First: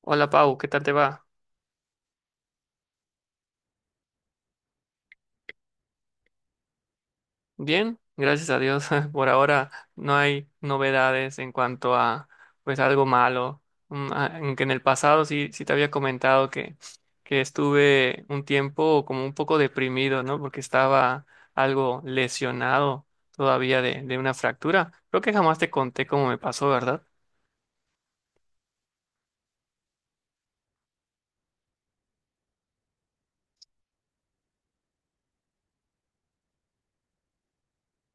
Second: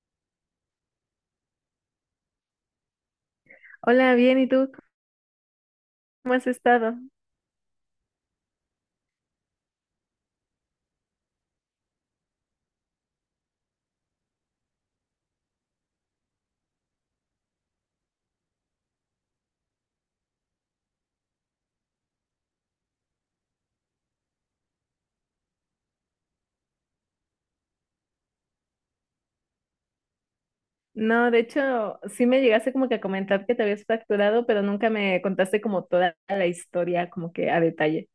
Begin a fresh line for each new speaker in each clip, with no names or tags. Hola, Pau, ¿qué tal te va?
Hola, bien, ¿y tú cómo has estado?
Bien, gracias a Dios. Por ahora no hay novedades en cuanto a pues algo malo. Aunque en el pasado sí te había comentado que estuve un tiempo como un poco deprimido, ¿no? Porque estaba algo lesionado todavía de una fractura. Creo que jamás te conté cómo me pasó, ¿verdad?
No, de hecho, sí me llegaste como que a comentar que te habías fracturado, pero nunca me contaste como toda la historia, como que a detalle.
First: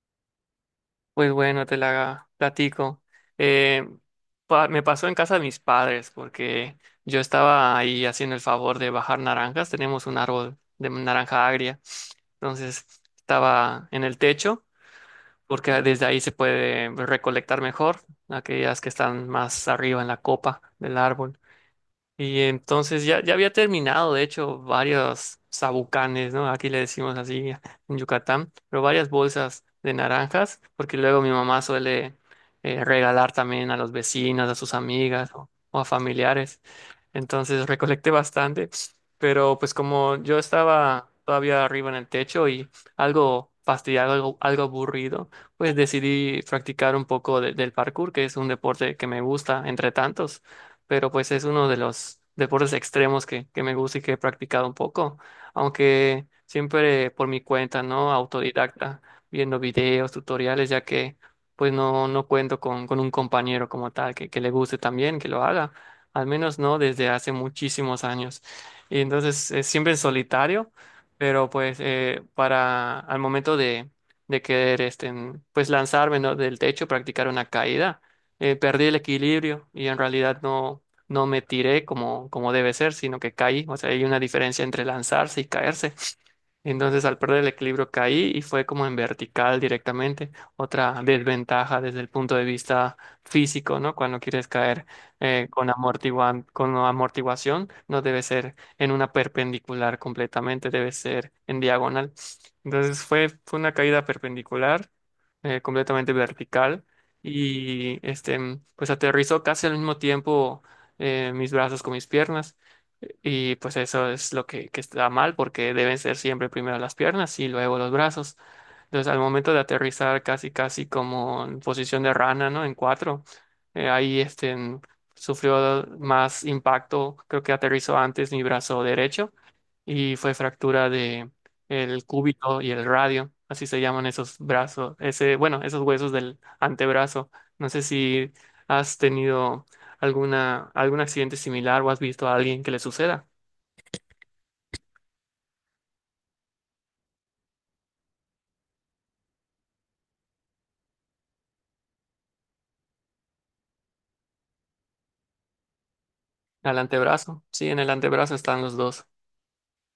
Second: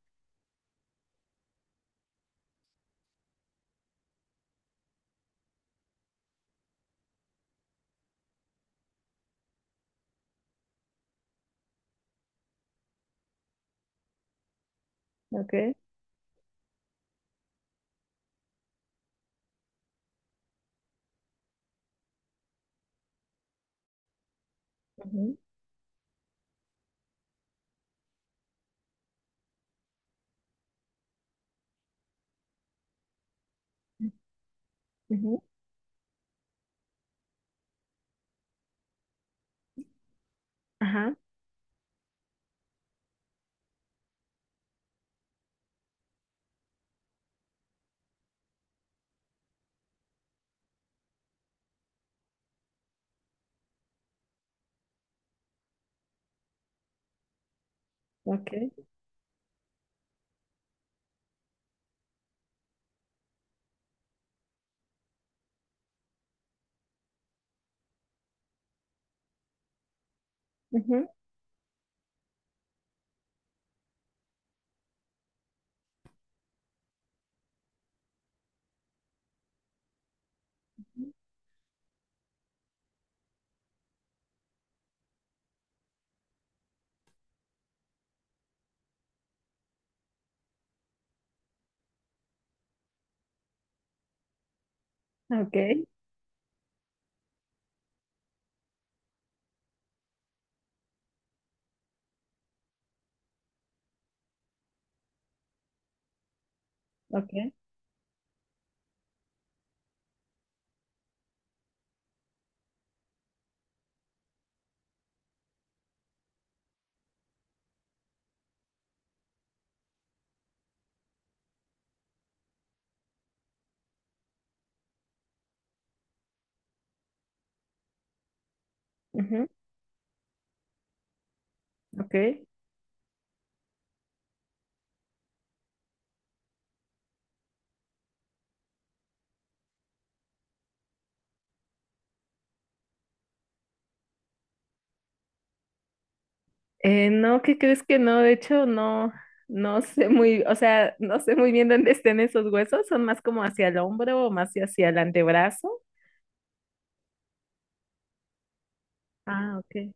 Pues bueno, te la platico. Eh, Me pasó en casa de mis padres porque yo estaba ahí haciendo el favor de bajar naranjas. Tenemos un árbol de naranja agria. Entonces estaba en el techo porque
Okay.
desde ahí se puede recolectar mejor aquellas que están más arriba en la copa del árbol. Y entonces ya había terminado, de hecho,
Ujú.
varios sabucanes, ¿no? Aquí le decimos así en Yucatán, pero varias bolsas de naranjas, porque luego mi mamá suele regalar también a los vecinos, a sus amigas
Ujú.
o a familiares. Entonces recolecté bastante, pero pues como yo estaba
Ajá.
todavía arriba en el techo y algo fastidiado, algo aburrido, pues decidí practicar un poco del parkour, que es un deporte que me gusta entre tantos. Pero pues es uno de los deportes extremos que me gusta y que he practicado un poco, aunque siempre por mi cuenta, ¿no?
Okay.
Autodidacta, viendo videos, tutoriales, ya que pues no cuento con un compañero como tal que le guste también, que lo haga, al menos no desde hace muchísimos años. Y entonces es siempre en solitario,
Ujú.
pero pues para al momento de querer pues lanzarme, ¿no? Del techo, practicar una caída. Perdí el equilibrio y en realidad no me tiré como, como debe ser, sino que caí. O sea, hay una diferencia entre lanzarse y caerse. Entonces al perder el equilibrio caí y fue como en vertical directamente. Otra desventaja desde el punto de vista físico, ¿no? Cuando quieres caer
Okay.
con amortiguación, no debe ser en una perpendicular completamente, debe ser en diagonal. Entonces fue una caída perpendicular, completamente vertical.
Okay.
Y pues aterrizó casi al mismo tiempo mis brazos con mis piernas. Y pues eso es lo que está mal porque deben ser siempre primero las piernas y luego los brazos. Entonces al momento de aterrizar casi casi como en posición de rana, ¿no? En cuatro, eh, ahí este, en- sufrió más impacto, creo que aterrizó antes mi brazo derecho
Ujú.
y fue fractura de el
Okay.
cúbito y el radio, así se llaman esos brazos, ese, bueno, esos huesos del antebrazo. No sé si has tenido algún accidente similar o has visto a alguien que le suceda.
No, ¿qué crees que no? De hecho, no, no sé muy, o sea, no sé muy bien dónde estén esos huesos, son más como hacia el hombro o más hacia el antebrazo.
Al antebrazo, sí, en el antebrazo están los dos.
Ah, okay.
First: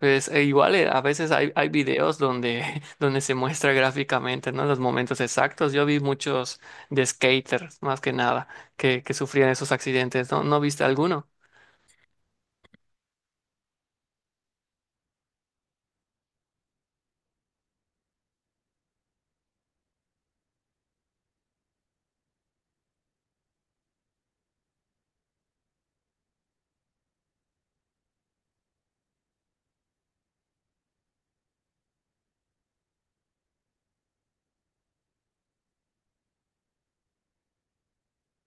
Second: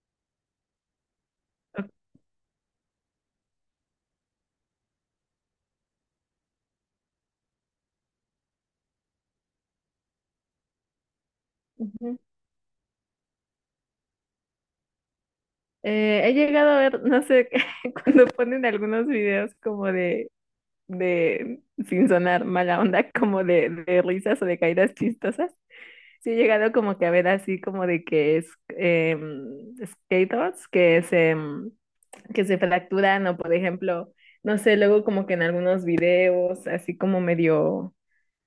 Pues e igual a veces hay
Ok.
videos donde, donde se muestra gráficamente, ¿no? Los momentos exactos. Yo vi muchos de skaters, más que nada, que sufrían esos accidentes, ¿no? ¿No viste alguno?
Ujú. He llegado a ver, no sé, cuando ponen algunos videos como de, sin sonar mala onda, como de risas o de caídas chistosas. Sí he llegado como que a ver así como de que es skaters que se, que se fracturan o por ejemplo, no sé, luego como que en algunos videos así como medio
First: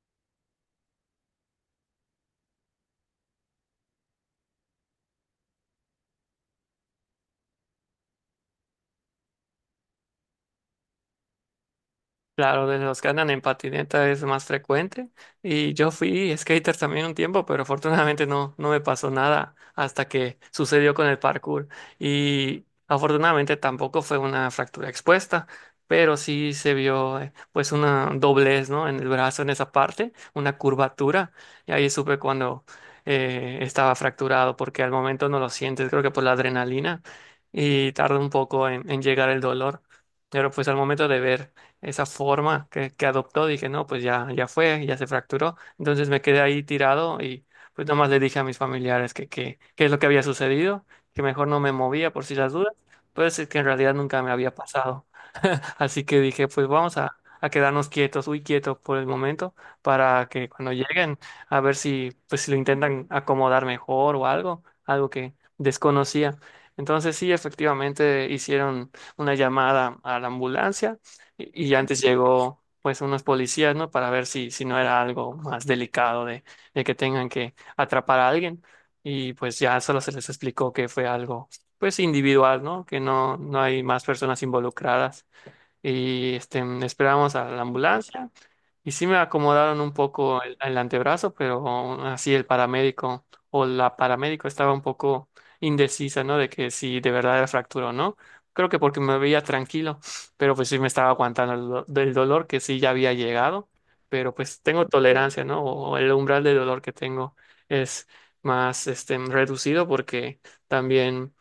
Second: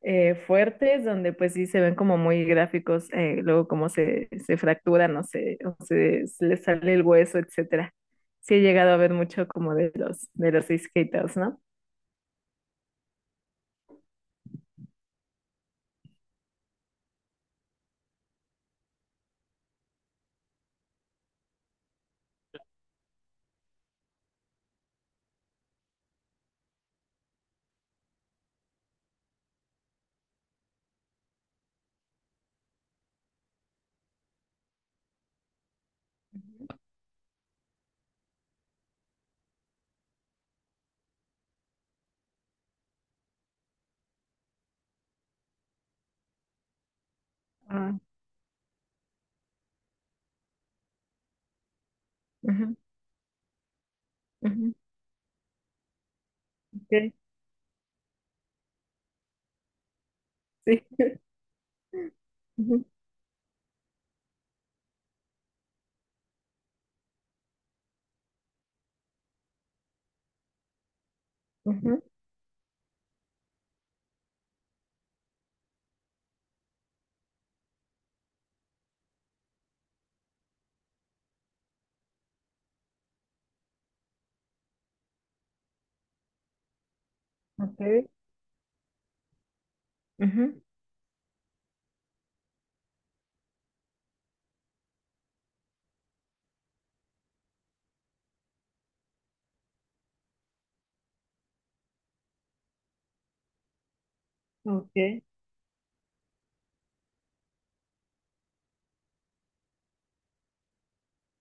fuertes, donde pues sí se ven como muy gráficos, luego cómo se fracturan, no sé, o se les sale el hueso, etcétera. Sí he llegado a ver mucho como de de los skaters, ¿no?
Claro, de los que andan en patineta es más frecuente. Y yo fui skater también un tiempo, pero afortunadamente no me pasó nada hasta que sucedió con el parkour. Y afortunadamente tampoco fue una fractura expuesta, pero sí se vio pues una doblez, ¿no? En el brazo, en esa parte, una curvatura. Y ahí supe cuando estaba fracturado, porque al momento no lo sientes, creo que por la adrenalina, y tarda un poco en llegar el dolor. Pero pues al momento de ver esa forma que adoptó, dije, no, pues ya fue, ya se fracturó. Entonces me quedé ahí tirado y pues
Ah.
nomás le dije a mis familiares qué es lo que había sucedido, que mejor no me movía por si las dudas,
Ujú.
pues es que en realidad nunca me había
Ujú.
pasado. Así que dije, pues vamos
Ok.
a quedarnos quietos, muy quietos por el momento, para que cuando
Sí.
lleguen, a ver si, pues, si lo
Ujú.
intentan acomodar mejor o algo, algo que desconocía. Entonces sí, efectivamente hicieron una llamada a la ambulancia y antes
Ujú.
llegó pues unos policías, ¿no? Para ver si, si no era algo más delicado de que tengan que atrapar a alguien. Y pues ya solo se les explicó que fue algo pues individual, ¿no? Que no hay más personas involucradas y esperábamos a la
Ok.
ambulancia y sí me acomodaron un poco
Ujú.
el antebrazo, pero aún así el paramédico o la paramédico estaba un poco indecisa, ¿no? De que si de verdad era fractura o no. Creo que porque me veía tranquilo, pero pues sí me estaba aguantando el del dolor que sí ya había llegado, pero pues tengo
Ok.
tolerancia, ¿no? O el umbral de dolor que tengo es más reducido porque también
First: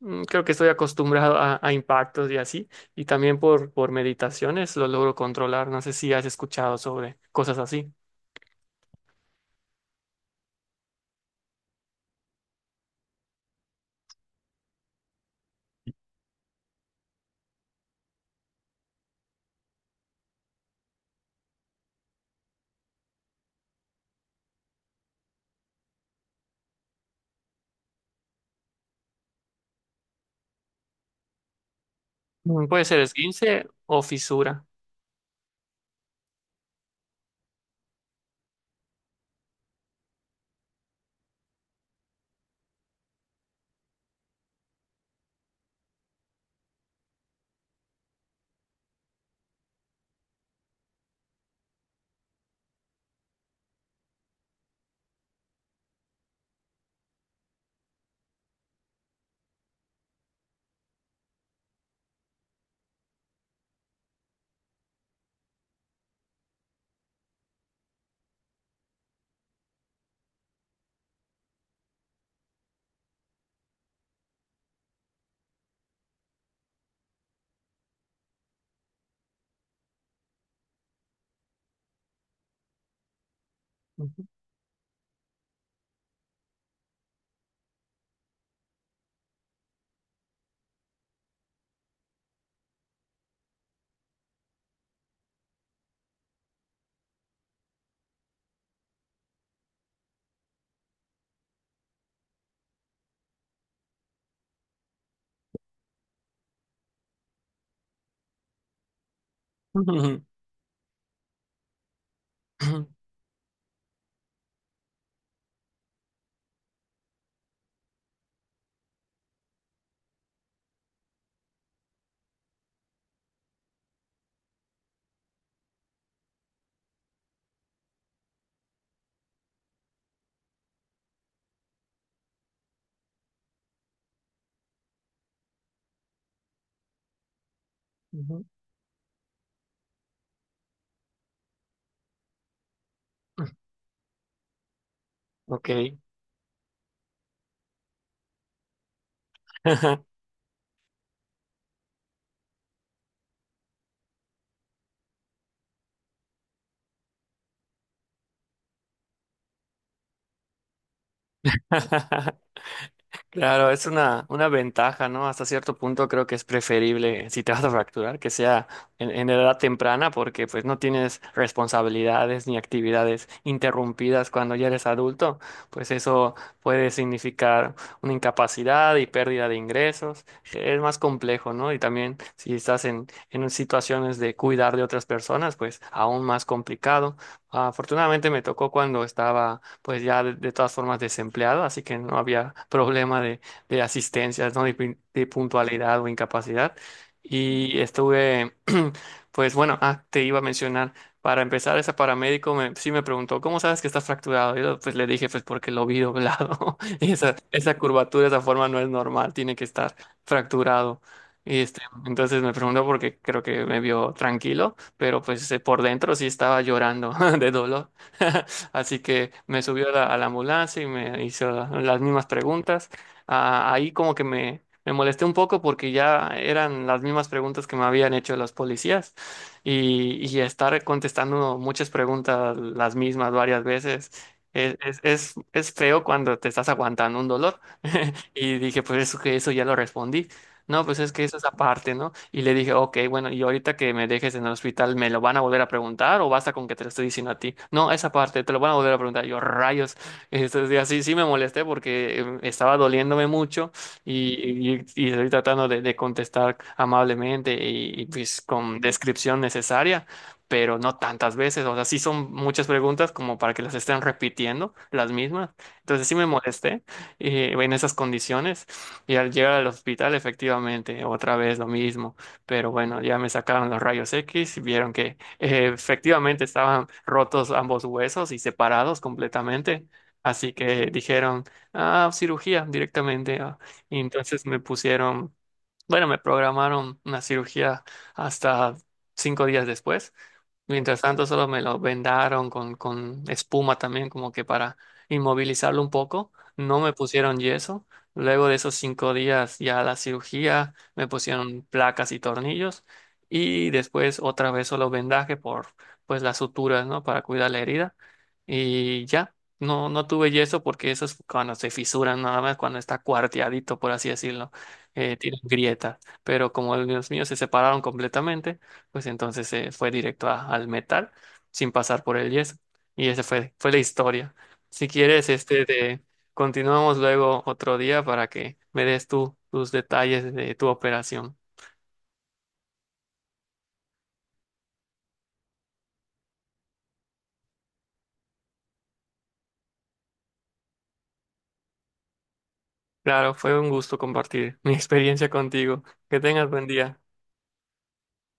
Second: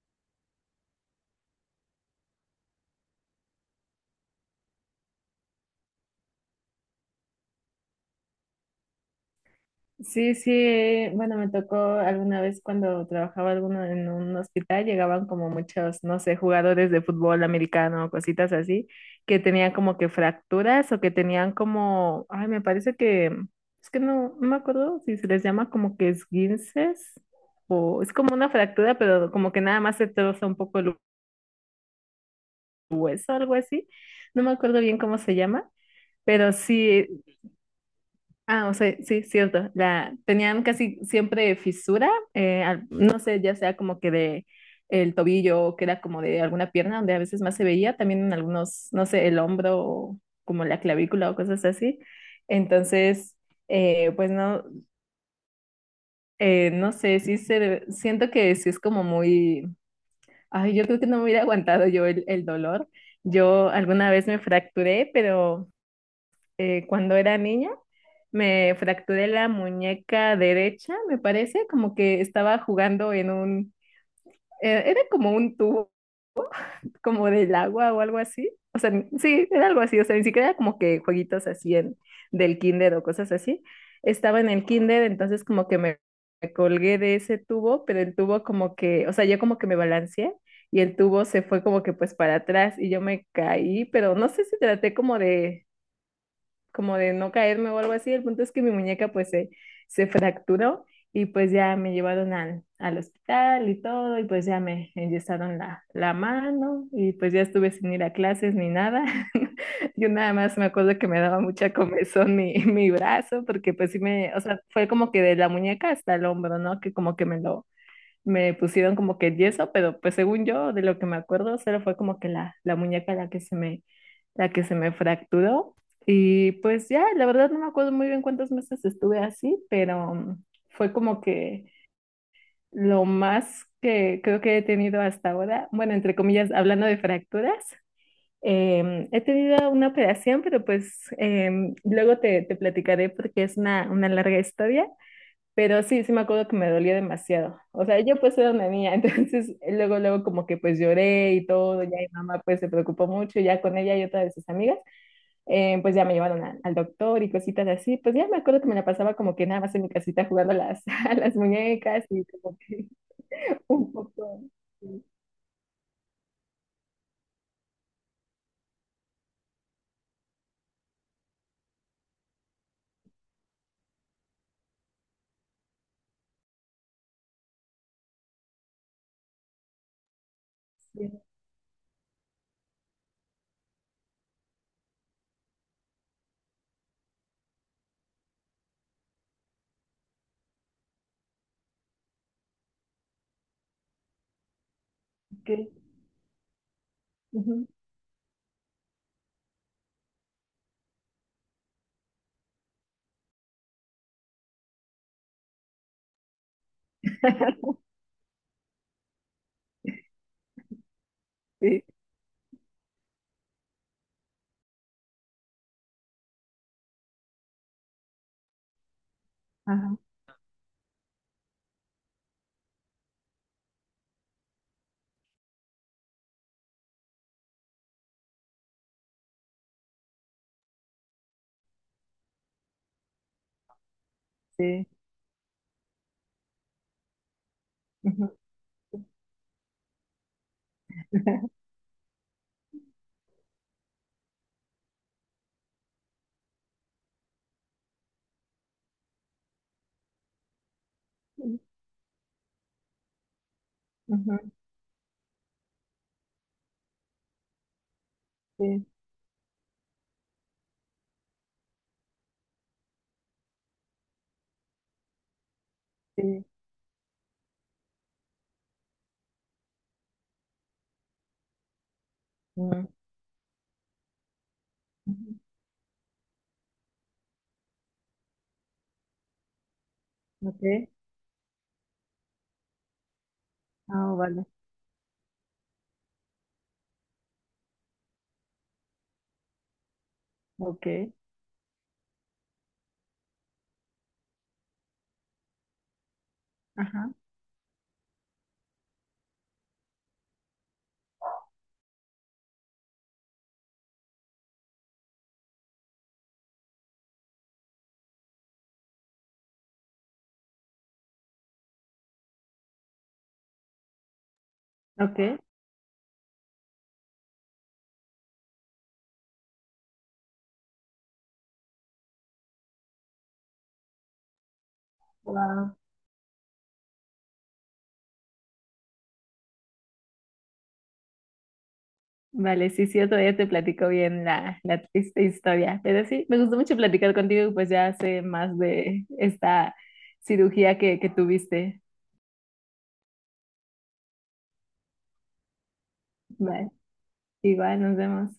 creo que estoy acostumbrado a impactos y así. Y también por meditaciones lo logro controlar. No sé si has escuchado sobre cosas así.
Sí, sí, bueno, me tocó alguna vez cuando trabajaba alguno en un hospital, llegaban como muchos, no sé, jugadores de fútbol americano, cositas así, que tenían como que fracturas o que tenían como, ay, me parece es que no, no me acuerdo si se les llama como que esguinces o es como una fractura, pero como que nada más se troza un poco el
Mm, puede ser
hueso, algo
esguince
así,
o
no me
fisura.
acuerdo bien cómo se llama. Pero sí. Ah, o sea, sí, cierto. Tenían casi siempre fisura, no sé, ya sea como que de el tobillo o que era como de alguna pierna, donde a veces más se veía, también en algunos, no sé, el hombro o como la clavícula o cosas así. Entonces, pues no, no sé, siento que sí es como muy, ay, yo creo que no me hubiera aguantado yo el dolor. Yo alguna vez me fracturé, pero cuando era niña. Me fracturé la muñeca derecha, me parece, como que estaba jugando en un, era como un tubo, como del agua o algo así. O sea, sí, era algo así, o sea, ni siquiera era como que jueguitos así en, del kinder o cosas así.
Ujú.
Estaba en el kinder, entonces como que me colgué de ese tubo, pero el tubo como que, o sea, yo como que me balanceé y el tubo se fue como que pues para atrás y yo me caí, pero no sé si traté como de no caerme o algo así. El punto es que mi muñeca se fracturó y pues ya me llevaron al hospital y todo y pues ya me enyesaron la mano y pues ya estuve sin ir a clases ni nada. Yo nada más me acuerdo que me daba mucha comezón mi,
Ujú.
mi brazo porque pues sí me, o sea, fue como que de la muñeca hasta el hombro, ¿no? Que como que me lo me pusieron como que yeso, pero pues según yo, de lo que me acuerdo, solo fue como que la muñeca la que se la que se me fracturó. Y pues ya, la verdad no me acuerdo muy bien cuántos meses estuve así, pero mm, fue como que lo más que creo que he tenido hasta ahora, bueno, entre comillas, hablando de fracturas,
Ujú.
he tenido una operación, pero pues luego te platicaré porque es una larga historia.
Ok.
Pero sí, sí me acuerdo que me dolía demasiado. O sea, yo pues era una niña, entonces luego, luego como que pues lloré y todo, ya mi mamá pues se preocupó mucho, ya con ella y otra de sus amigas, pues ya me llevaron al doctor y cositas así. Pues ya me acuerdo que me la pasaba como que nada más en mi casita jugando a las, a las muñecas y como que
Claro, es
un poco...
una
Sí,
ventaja, ¿no? Hasta cierto punto creo que es preferible, si te vas a fracturar, que sea en edad temprana, porque pues no tienes responsabilidades ni actividades interrumpidas cuando ya eres adulto, pues eso puede significar una incapacidad y pérdida de ingresos. Es más
sí,
complejo, ¿no? Y también si estás en situaciones de cuidar de otras personas, pues aún más complicado. Afortunadamente me tocó cuando estaba pues ya de todas formas desempleado, así que no había problema de asistencias, ¿no? De
ok,
puntualidad o incapacidad.
ujú,
Y estuve, pues bueno, ah, te iba a mencionar, para empezar, ese paramédico me, sí me preguntó, ¿cómo sabes que estás fracturado? Yo pues le dije, pues porque lo vi doblado. Y esa curvatura, esa forma no es normal, tiene que estar fracturado. Y
sí,
entonces me preguntó porque creo que me vio tranquilo, pero pues por dentro sí estaba llorando de dolor. Así que me subió a
ajá,
a la ambulancia y me hizo las mismas preguntas. Ah, ahí como que me molesté un poco porque ya eran las mismas preguntas que me habían hecho los policías y estar contestando muchas preguntas las mismas varias veces.
sí,
Es feo cuando te estás aguantando un dolor.
ujú,
Y dije, pues eso, que eso ya lo respondí. No, pues es que esa es aparte, ¿no? Y le dije, ok, bueno, y ahorita que me dejes en el hospital, ¿me lo van a volver a preguntar o basta con que te lo estoy diciendo a ti? No, esa parte, te lo van a volver a preguntar. Yo, rayos. Entonces, así sí me
sí,
molesté porque estaba doliéndome mucho
ujú,
y estoy tratando de contestar amablemente pues con
sí,
descripción necesaria, pero no tantas veces. O sea, sí son muchas preguntas como para que las estén repitiendo las mismas. Entonces, sí me
sí,
molesté en esas condiciones. Y al llegar al hospital, efectivamente, otra vez lo mismo. Pero
mm,
bueno, ya me sacaron los rayos X y vieron que
ujú,
efectivamente estaban rotos ambos huesos y separados completamente. Así
ok,
que dijeron, ah, cirugía directamente. Ah. Y
ah, vale,
entonces me pusieron bueno, me programaron una cirugía hasta 5 días después.
ok,
Mientras tanto, solo me lo vendaron con espuma también, como que para inmovilizarlo un poco. No me
ajá,
pusieron yeso. Luego de esos 5 días ya la cirugía, me pusieron placas y tornillos. Y después otra vez solo vendaje por pues las suturas, ¿no? Para cuidar la herida. Y ya, no tuve yeso porque eso es cuando se fisuran, nada más cuando está cuarteadito, por así decirlo
ok.
tienen grietas, pero como los míos se separaron completamente, pues entonces se fue directo al metal sin pasar por el yeso. Y esa fue la historia. Si quieres, este
Wow.
de, continuamos luego otro día para que me des tú tus detalles de tu operación.
Vale, sí, sí, otro día te platico bien la triste historia. Pero sí, me gustó mucho platicar contigo, y pues ya sé más de esta cirugía que tuviste.
Claro, fue un gusto compartir mi experiencia contigo. Que tengas buen
Vale,
día.
igual, nos vemos.